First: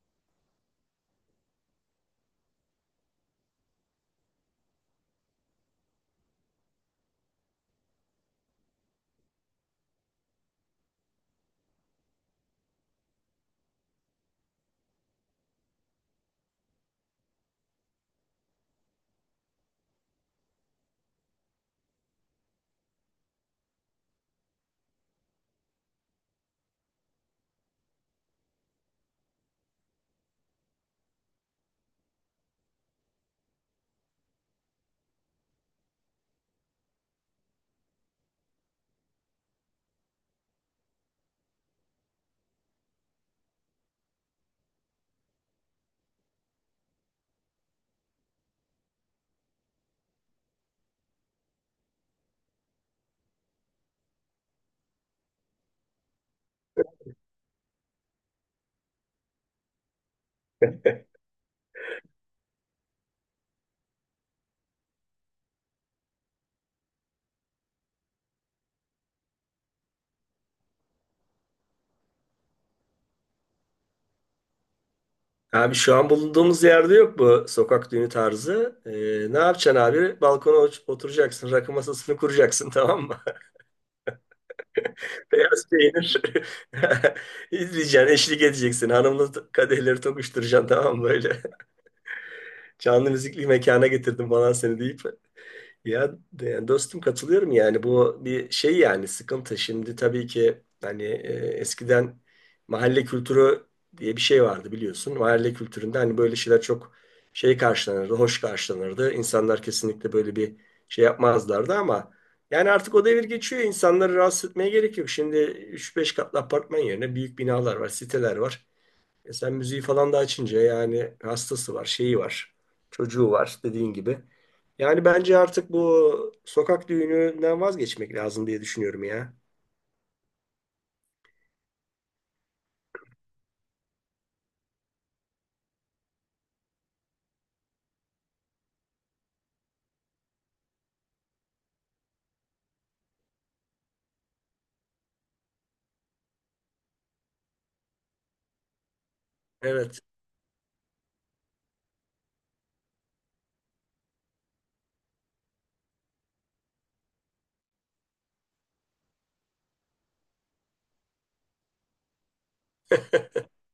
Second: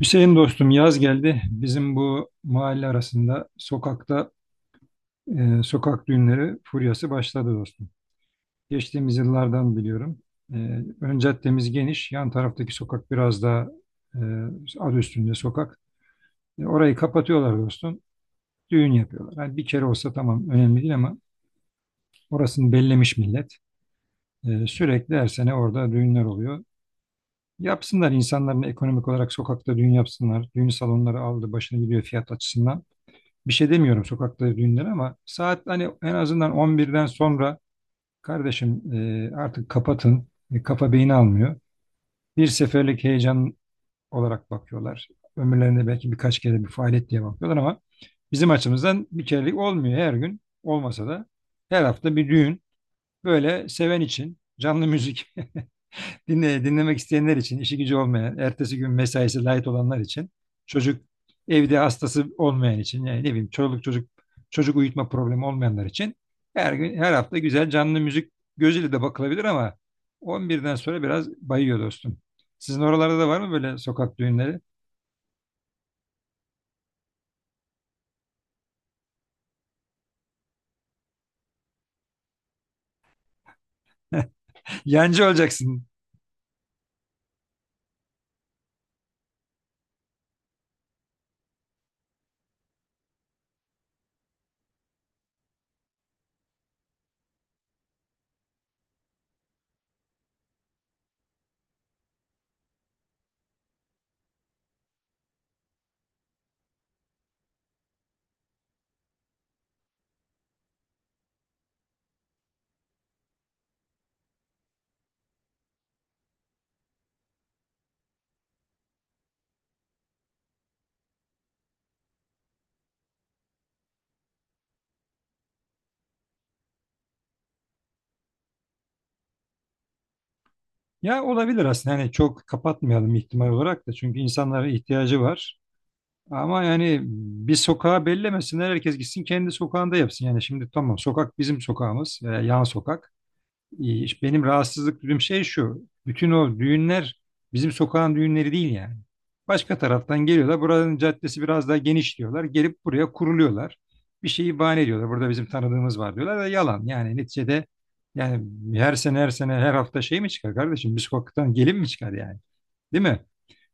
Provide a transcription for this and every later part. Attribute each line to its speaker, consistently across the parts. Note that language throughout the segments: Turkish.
Speaker 1: Hüseyin dostum, yaz geldi. Bizim bu mahalle arasında sokakta sokak düğünleri furyası başladı dostum. Geçtiğimiz yıllardan biliyorum. E, ön caddemiz geniş. Yan taraftaki sokak biraz daha e, adı üstünde sokak. Orayı kapatıyorlar dostum. Düğün yapıyorlar. Hani bir kere olsa tamam, önemli değil ama orasını bellemiş millet. Sürekli her sene orada düğünler oluyor. Yapsınlar, insanların ekonomik olarak sokakta düğün yapsınlar. Düğün salonları aldı başını gidiyor fiyat açısından. Bir şey demiyorum sokakta düğünler ama saat hani en azından 11'den sonra kardeşim, artık kapatın. Kafa beyni almıyor. Bir seferlik heyecan olarak bakıyorlar. Ömürlerinde belki birkaç kere bir faaliyet diye bakıyorlar ama bizim açımızdan bir kerelik olmuyor, her gün. Olmasa da her hafta bir düğün. Böyle seven için canlı müzik. Dinle, dinlemek isteyenler için, işi gücü olmayan, ertesi gün mesaisi light olanlar için, çocuk evde hastası olmayan için, yani ne bileyim, çoluk çocuk çocuk uyutma problemi olmayanlar için her gün her hafta güzel canlı müzik gözüyle de bakılabilir ama 11'den sonra biraz bayıyor dostum. Sizin oralarda da var mı böyle sokak düğünleri?
Speaker 2: Abi şu an bulunduğumuz yerde yok bu sokak düğünü tarzı. Ne yapacaksın abi? Balkona oturacaksın, rakı masasını kuracaksın, tamam mı?
Speaker 1: Yancı
Speaker 2: Beyaz
Speaker 1: olacaksın.
Speaker 2: peynir izleyeceksin, eşlik edeceksin. Hanımla kadehleri tokuşturacaksın, tamam mı böyle? Canlı müzikli mekana getirdim falan seni deyip. Ya dostum, katılıyorum yani, bu bir şey yani, sıkıntı. Şimdi tabii ki hani eskiden mahalle kültürü diye bir şey vardı, biliyorsun. Mahalle kültüründe hani böyle şeyler çok şey karşılanırdı, hoş karşılanırdı. İnsanlar kesinlikle böyle bir şey yapmazlardı ama yani artık o devir geçiyor. İnsanları rahatsız etmeye gerek yok. Şimdi üç beş katlı apartman yerine büyük binalar var, siteler var. E sen müziği falan da açınca yani hastası var, şeyi var, çocuğu var dediğin gibi. Yani bence artık bu sokak düğününden vazgeçmek lazım diye düşünüyorum ya.
Speaker 1: Ya, olabilir aslında. Hani çok kapatmayalım ihtimal olarak da çünkü insanlara ihtiyacı var. Ama yani bir sokağa bellemesinler, herkes gitsin kendi sokağında yapsın. Yani şimdi tamam, sokak bizim sokağımız, yan sokak. E, işte benim rahatsızlık duyduğum şey şu. Bütün o düğünler bizim sokağın düğünleri değil yani. Başka
Speaker 2: Evet,
Speaker 1: taraftan geliyorlar. Buranın caddesi biraz daha geniş diyorlar. Gelip buraya kuruluyorlar. Bir şeyi bahane ediyorlar. Burada bizim tanıdığımız var diyorlar da yalan. Yani neticede, yani her sene her hafta şey mi çıkar kardeşim? Bir sokaktan gelin mi çıkar yani? Değil mi?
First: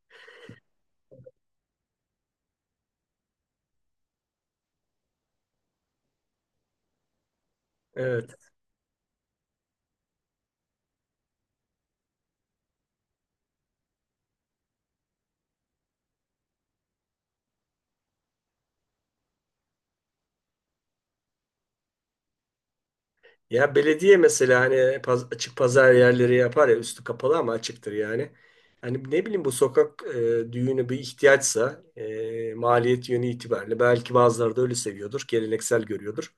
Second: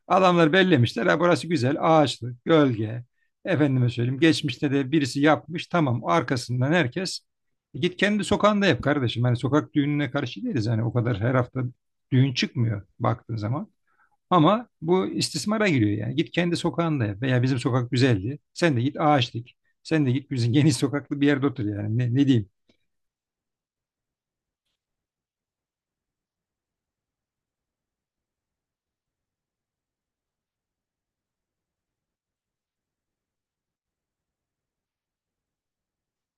Speaker 1: Adamlar bellemişler. Ha, burası güzel, ağaçlı, gölge. Efendime söyleyeyim. Geçmişte de birisi yapmış. Tamam. Arkasından herkes. "Git kendi
Speaker 2: evet.
Speaker 1: sokağında yap kardeşim. Hani sokak düğününe karşı değiliz. Hani o kadar her hafta düğün çıkmıyor baktığın zaman. Ama bu istismara giriyor yani. Git kendi sokağında yap. Veya bizim sokak güzeldi. Sen de git ağaç dik. Sen de git bizim geniş sokaklı bir yerde otur yani. Ne diyeyim?
Speaker 2: Ya belediye mesela hani açık pazar yerleri yapar ya, üstü kapalı ama açıktır yani. Hani ne bileyim, bu sokak düğünü bir ihtiyaçsa maliyet yönü itibariyle belki bazıları da öyle seviyordur, geleneksel görüyordur.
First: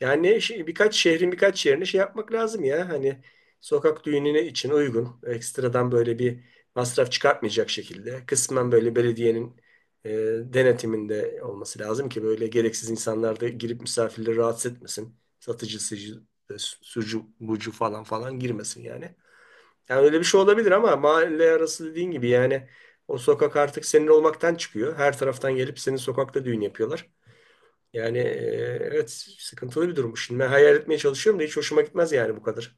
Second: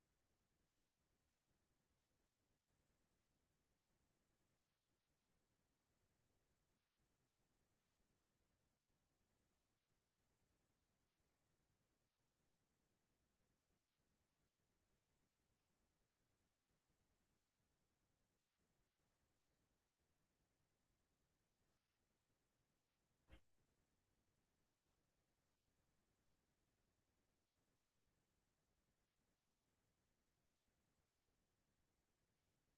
Speaker 2: Yani şey, birkaç şehrin birkaç yerine şey yapmak lazım ya. Hani sokak düğününe için uygun. Ekstradan böyle bir masraf çıkartmayacak şekilde. Kısmen böyle belediyenin e, denetiminde olması lazım ki böyle gereksiz insanlar da girip misafirleri rahatsız etmesin. Satıcı, sıcı, e, sucu, bucu falan falan girmesin yani. Yani öyle bir şey olabilir ama mahalle arası dediğin gibi yani o sokak artık senin olmaktan çıkıyor. Her taraftan gelip senin sokakta düğün yapıyorlar. Yani, evet, sıkıntılı bir durum. Şimdi ben hayal etmeye çalışıyorum da hiç hoşuma gitmez yani bu kadar.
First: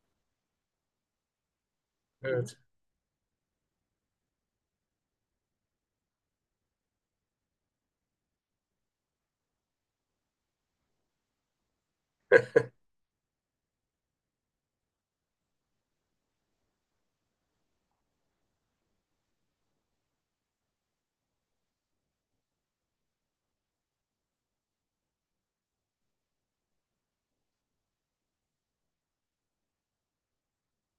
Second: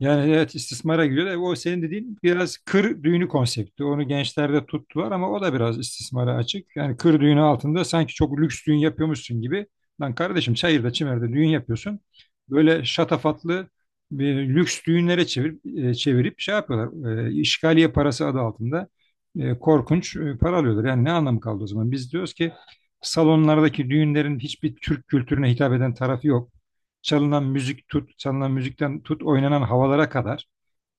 Speaker 1: Yani evet, istismara giriyor. O senin dediğin biraz
Speaker 2: Evet.
Speaker 1: kır düğünü konsepti. Onu gençlerde tuttular ama o da biraz istismara açık. Yani kır düğünü altında sanki çok lüks düğün yapıyormuşsun gibi. Lan kardeşim, çayırda çimerde düğün yapıyorsun. Böyle şatafatlı bir lüks düğünlere çevirip şey yapıyorlar. E, işgaliye parası adı altında korkunç para alıyorlar. Yani ne anlamı kaldı o zaman? Biz diyoruz ki salonlardaki düğünlerin hiçbir Türk kültürüne hitap eden tarafı yok, çalınan müzik tut, çalınan müzikten tut oynanan havalara kadar.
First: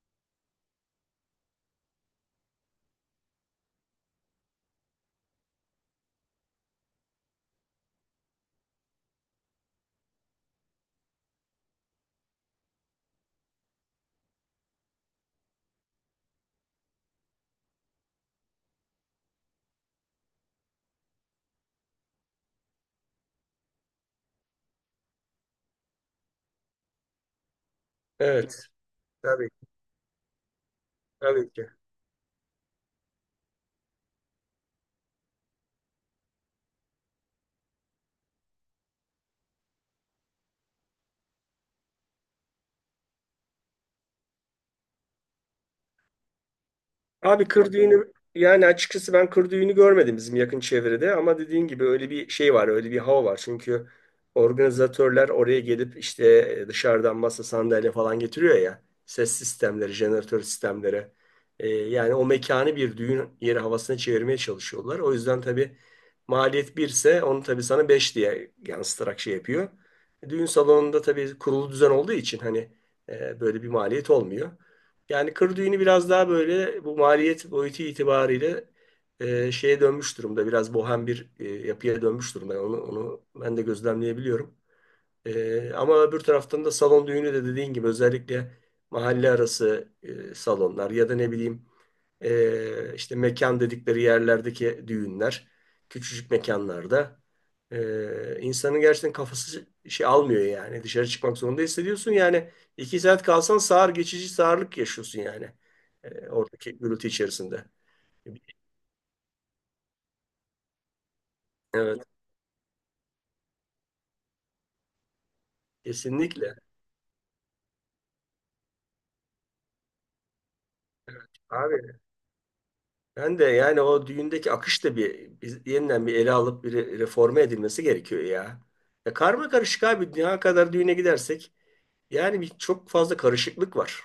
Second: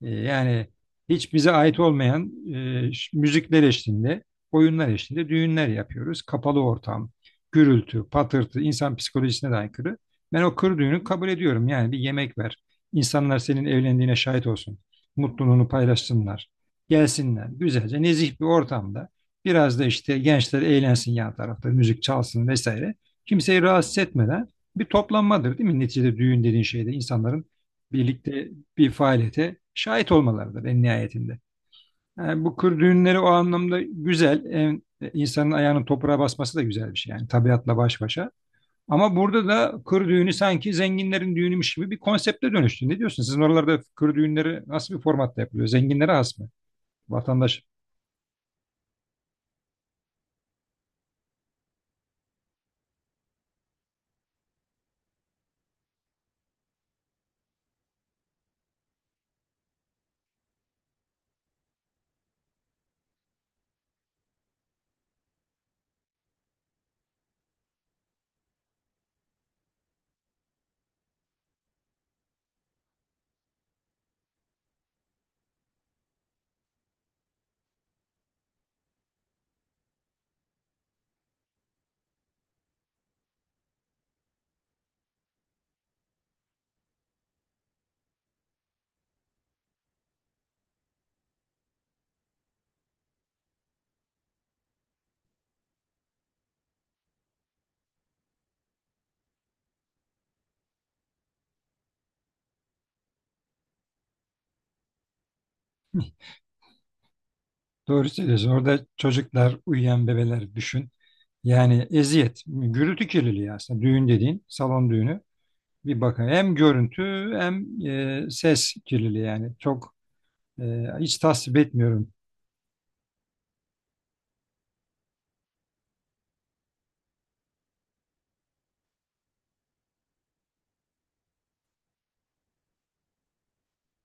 Speaker 1: Yani hiç bize ait olmayan müzikler eşliğinde, oyunlar eşliğinde düğünler yapıyoruz. Kapalı ortam, gürültü, patırtı, insan psikolojisine de aykırı. Ben o kır düğünü kabul ediyorum. Yani bir yemek ver. İnsanlar senin evlendiğine şahit olsun. Mutluluğunu paylaşsınlar. Gelsinler. Güzelce nezih bir ortamda. Biraz da işte gençler eğlensin yan tarafta. Müzik çalsın vesaire. Kimseyi rahatsız etmeden bir toplanmadır değil mi? Neticede düğün dediğin şeyde insanların birlikte
Speaker 2: Evet.
Speaker 1: bir
Speaker 2: Tabii.
Speaker 1: faaliyete şahit olmalarıdır en nihayetinde.
Speaker 2: Tabii ki.
Speaker 1: Yani bu kır düğünleri o anlamda güzel. En- e, insanın ayağının toprağa basması da güzel bir şey yani, tabiatla baş başa. Ama burada da kır düğünü sanki zenginlerin düğünüymüş gibi bir konsepte dönüştü. Ne diyorsun? Sizin oralarda kır düğünleri nasıl bir formatta yapılıyor? Zenginlere has mı?
Speaker 2: Abi
Speaker 1: Vatandaş
Speaker 2: kır düğünü, yani açıkçası ben kır düğünü görmedim bizim yakın çevrede ama dediğin gibi öyle bir şey var, öyle bir hava var. Çünkü organizatörler oraya gelip işte dışarıdan masa sandalye falan getiriyor ya. Ses sistemleri, jeneratör sistemleri. Yani o mekanı bir düğün yeri havasına çevirmeye çalışıyorlar. O yüzden tabii maliyet birse onu tabii sana 5 diye yansıtarak şey yapıyor. Düğün salonunda tabii kurulu düzen olduğu için hani böyle bir maliyet olmuyor. Yani kır düğünü biraz daha böyle bu maliyet boyutu itibariyle şeye dönmüş durumda. Biraz bohem bir yapıya dönmüş durumda. Yani onu ben de gözlemleyebiliyorum. Ama öbür taraftan da salon düğünü de dediğin gibi, özellikle mahalle arası salonlar ya da ne bileyim, işte mekan dedikleri yerlerdeki düğünler, küçücük mekanlarda. E, insanın gerçekten kafası şey almıyor yani. Dışarı çıkmak zorunda hissediyorsun. Yani İki saat kalsan sağır, geçici sağırlık yaşıyorsun yani. Oradaki gürültü içerisinde.
Speaker 1: doğru söylüyorsun. Orada çocuklar, uyuyan bebeler düşün. Yani
Speaker 2: Evet,
Speaker 1: eziyet, gürültü kirliliği aslında düğün dediğin, salon düğünü. Bir bakın, hem
Speaker 2: kesinlikle.
Speaker 1: görüntü hem ses kirliliği yani çok. Ee, Hiç
Speaker 2: Evet,
Speaker 1: tasvip
Speaker 2: abi,
Speaker 1: etmiyorum.
Speaker 2: ben de yani o düğündeki akış da bir yeniden bir ele alıp bir reforme edilmesi gerekiyor ya. Ya karma karışık abi, dünya kadar düğüne gidersek yani, bir çok fazla karışıklık var.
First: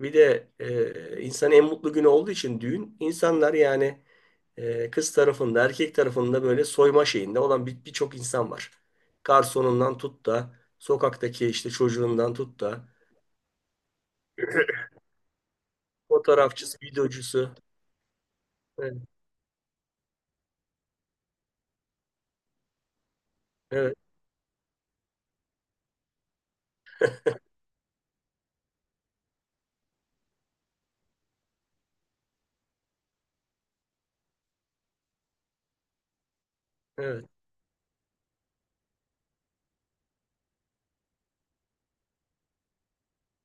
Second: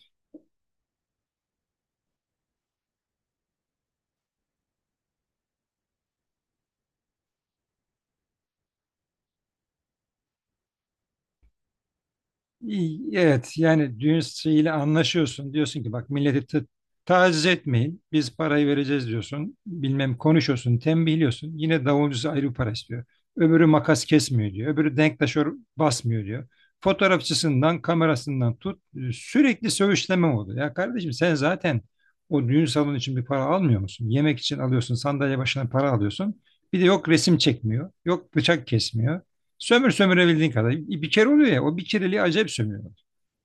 Speaker 2: Bir de insanın en mutlu günü olduğu için düğün, insanlar yani kız tarafında erkek tarafında böyle soyma şeyinde olan birçok insan var. Garsonundan tut da sokaktaki işte çocuğundan tut da
Speaker 1: İyi, evet, yani düğün ile anlaşıyorsun. Diyorsun ki bak, milleti
Speaker 2: fotoğrafçısı,
Speaker 1: taciz
Speaker 2: videocusu.
Speaker 1: etmeyin. Biz parayı
Speaker 2: Evet,
Speaker 1: vereceğiz diyorsun. Bilmem konuşuyorsun, tembihliyorsun. Yine davulcusu ayrı bir para istiyor. Öbürü
Speaker 2: evet,
Speaker 1: makas kesmiyor diyor. Öbürü denktaşör basmıyor diyor. Fotoğrafçısından, kamerasından tut. Sürekli söğüşleme oldu. Ya kardeşim, sen zaten o düğün salonu için bir para almıyor musun? Yemek için alıyorsun, sandalye başına para alıyorsun. Bir de yok
Speaker 2: evet.
Speaker 1: resim çekmiyor, yok bıçak kesmiyor. Sömür sömürebildiğin kadar. Bir kere oluyor ya, o bir kereliği acayip sömürüyor.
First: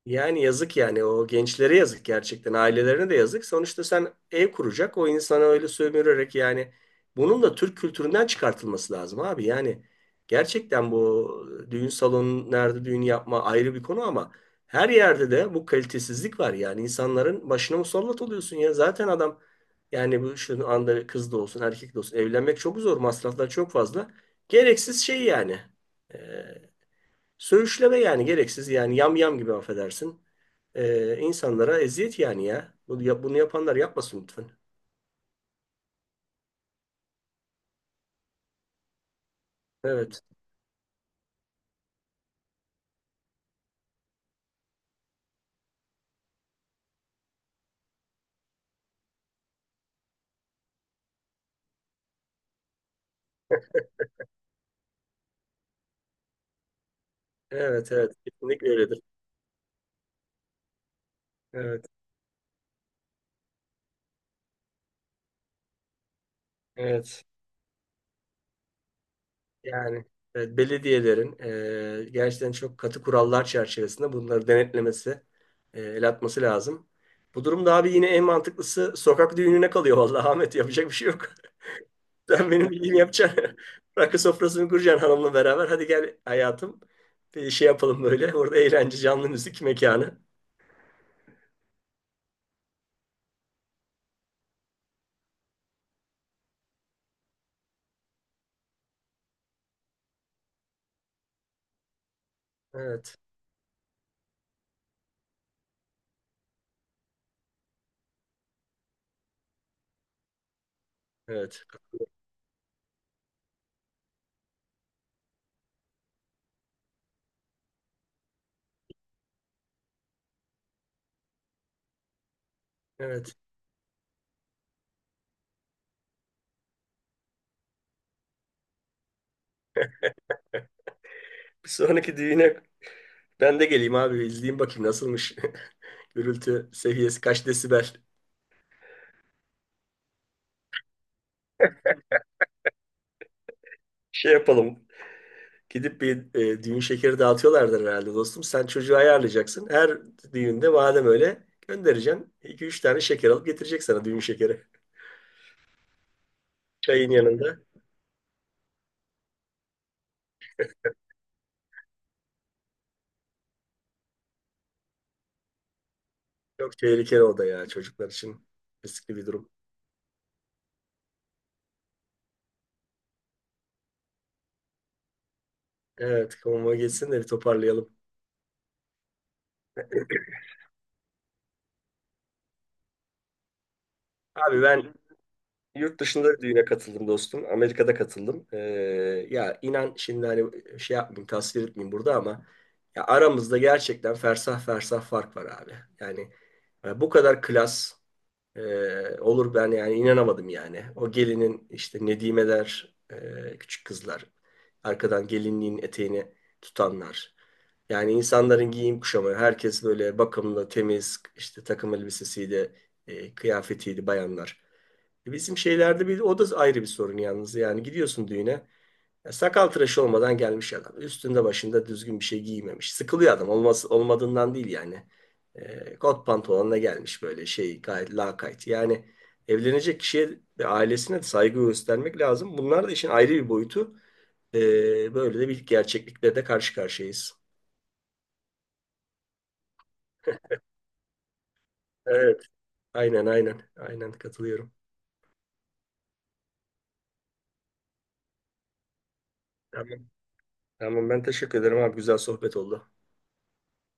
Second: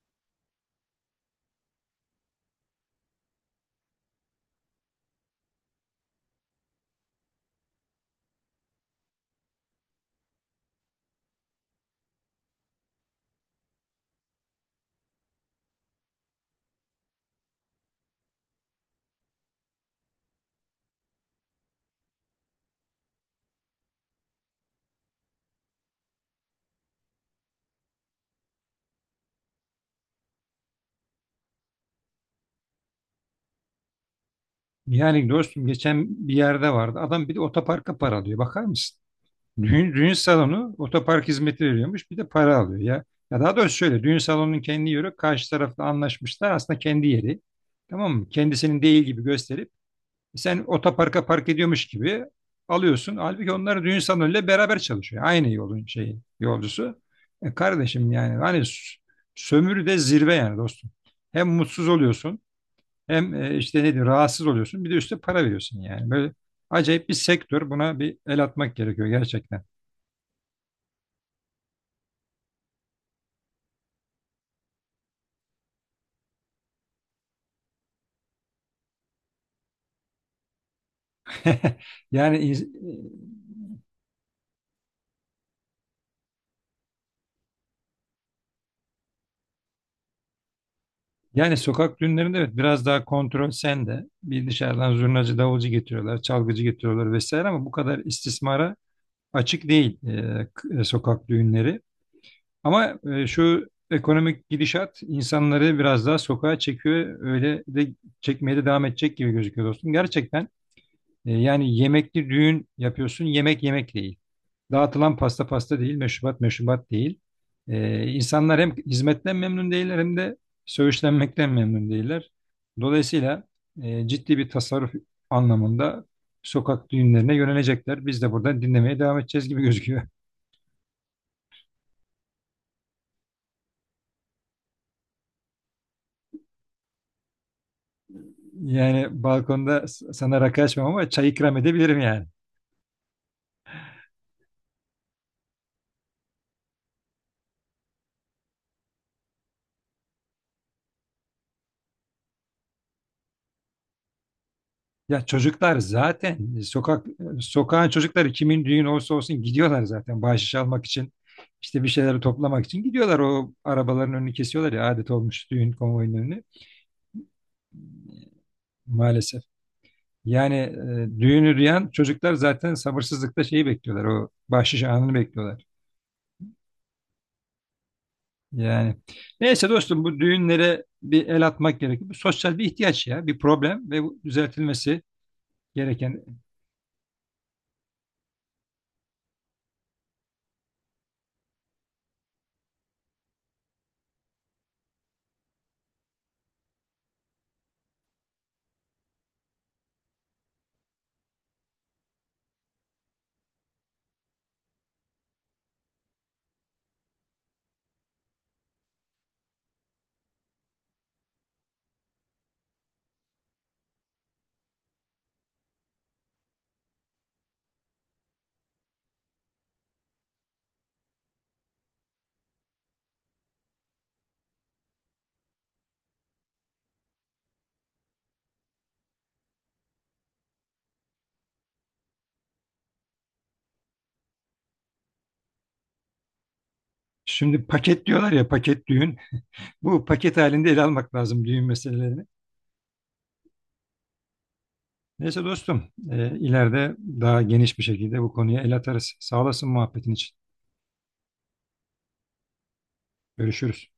Speaker 2: Yani yazık yani, o gençlere yazık gerçekten, ailelerine de yazık. Sonuçta sen ev kuracak o insana öyle sömürerek yani, bunun da Türk kültüründen çıkartılması lazım abi. Yani gerçekten bu düğün salonu nerede düğün yapma ayrı bir konu ama her yerde de bu kalitesizlik var. Yani insanların başına musallat oluyorsun ya, zaten adam yani, bu şu anda kız da olsun erkek de olsun evlenmek çok zor, masraflar çok fazla. Gereksiz şey yani. Ee, Söğüşleme yani, gereksiz yani, yam yam gibi affedersin. İnsanlara eziyet yani ya. Bunu yapanlar yapmasın lütfen.
Speaker 1: Yani dostum geçen bir yerde vardı. Adam bir de otoparka para alıyor. Bakar mısın? Düğün
Speaker 2: Evet.
Speaker 1: salonu otopark hizmeti veriyormuş bir de para alıyor ya. Ya daha doğrusu şöyle, düğün salonunun kendi yeri karşı tarafla anlaşmışlar, aslında kendi yeri. Tamam mı? Kendisinin değil gibi gösterip sen otoparka park ediyormuş gibi alıyorsun. Halbuki onlar düğün salonuyla beraber çalışıyor. Aynı yolun şeyi, yolcusu. E
Speaker 2: Evet, evet.
Speaker 1: kardeşim yani hani
Speaker 2: Kesinlikle öyledir.
Speaker 1: sömürü de zirve yani dostum. Hem
Speaker 2: Evet.
Speaker 1: mutsuz oluyorsun hem işte nedir, rahatsız oluyorsun. Bir de üstüne para veriyorsun yani. Böyle acayip bir
Speaker 2: Evet.
Speaker 1: sektör. Buna bir el atmak gerekiyor gerçekten.
Speaker 2: Yani evet, belediyelerin gerçekten çok katı kurallar çerçevesinde bunları denetlemesi, el atması lazım. Bu durumda abi yine en mantıklısı sokak düğününe kalıyor. Vallahi Ahmet, yapacak bir şey yok.
Speaker 1: Yani
Speaker 2: Sen benim bildiğimi yapacaksın. Rakı sofrasını kuracaksın hanımla beraber. Hadi gel hayatım. Bir şey yapalım böyle. Orada eğlence, canlı müzik mekanı.
Speaker 1: sokak düğünlerinde evet biraz daha kontrol sende. Bir dışarıdan zurnacı, davulcu getiriyorlar, çalgıcı getiriyorlar vesaire ama bu kadar istismara açık değil sokak düğünleri. Ama
Speaker 2: Evet.
Speaker 1: şu ekonomik gidişat insanları biraz daha sokağa çekiyor. Öyle de çekmeye de devam edecek gibi gözüküyor dostum. Gerçekten
Speaker 2: Evet.
Speaker 1: yani yemekli düğün yapıyorsun. Yemek yemek değil. Dağıtılan pasta pasta değil. Meşrubat meşrubat değil. E, insanlar hem hizmetten memnun değiller hem de söğüşlenmekten memnun değiller.
Speaker 2: Evet.
Speaker 1: Dolayısıyla ciddi bir tasarruf anlamında sokak düğünlerine yönelecekler. Biz de buradan dinlemeye devam edeceğiz gibi gözüküyor.
Speaker 2: Bir sonraki düğüne ben de geleyim abi. İzleyeyim bakayım nasılmış. Gürültü seviyesi kaç desibel.
Speaker 1: Yani balkonda sana rakı açmam ama çay ikram edebilirim yani.
Speaker 2: Şey yapalım. Gidip bir düğün şekeri dağıtıyorlardır herhalde dostum. Sen çocuğu ayarlayacaksın. Her düğünde madem öyle göndereceksin, iki üç tane şeker alıp getirecek sana düğün şekeri.
Speaker 1: Ya çocuklar zaten
Speaker 2: Çayın yanında.
Speaker 1: sokağın çocukları kimin düğün olsa olsun gidiyorlar zaten bahşiş almak için, işte bir şeyleri toplamak için gidiyorlar, o arabaların önünü kesiyorlar ya, adet olmuş düğün konvoyunun önünü,
Speaker 2: Çok tehlikeli o da ya, çocuklar için riskli bir
Speaker 1: maalesef.
Speaker 2: durum.
Speaker 1: Yani düğünü duyan çocuklar zaten sabırsızlıkla şeyi bekliyorlar, o bahşiş anını bekliyorlar.
Speaker 2: Evet, konuma geçsin de bir toparlayalım.
Speaker 1: Yani neyse dostum, bu düğünlere bir el atmak gerekiyor. Bu sosyal bir ihtiyaç ya, bir problem ve bu
Speaker 2: Abi ben
Speaker 1: düzeltilmesi
Speaker 2: yurt
Speaker 1: gereken.
Speaker 2: dışında bir düğüne katıldım dostum. Amerika'da katıldım. Ya inan, şimdi hani şey yapmayayım, tasvir etmeyeyim burada ama ya, aramızda gerçekten fersah fersah fark var abi. Yani, bu kadar klas e, olur ben yani, inanamadım yani. O gelinin işte nedimeler, küçük kızlar, arkadan gelinliğin eteğini tutanlar. Yani insanların giyim kuşamı, herkes böyle bakımlı, temiz, işte takım elbisesiydi, kıyafetiydi bayanlar. Bizim şeylerde bir, o da ayrı bir sorun yalnız. Yani gidiyorsun düğüne, ya sakal tıraşı olmadan gelmiş adam. Üstünde başında düzgün bir şey giymemiş. Sıkılıyor adam. Olmaz, olmadığından değil yani. Kot pantolonla gelmiş, böyle şey, gayet lakayt. Yani evlenecek kişiye ve ailesine de saygı göstermek lazım. Bunlar da işin ayrı bir boyutu. Böyle de bir gerçeklikle de karşı karşıyayız.
Speaker 1: Şimdi paket diyorlar ya, paket düğün. Bu paket halinde ele almak lazım düğün meselelerini.
Speaker 2: Evet. Aynen, aynen. Aynen katılıyorum.
Speaker 1: Neyse dostum, ileride daha geniş bir şekilde bu konuya el atarız. Sağ olasın
Speaker 2: Tamam.
Speaker 1: muhabbetin için.
Speaker 2: Tamam, ben teşekkür ederim abi. Güzel sohbet oldu.
Speaker 1: Görüşürüz.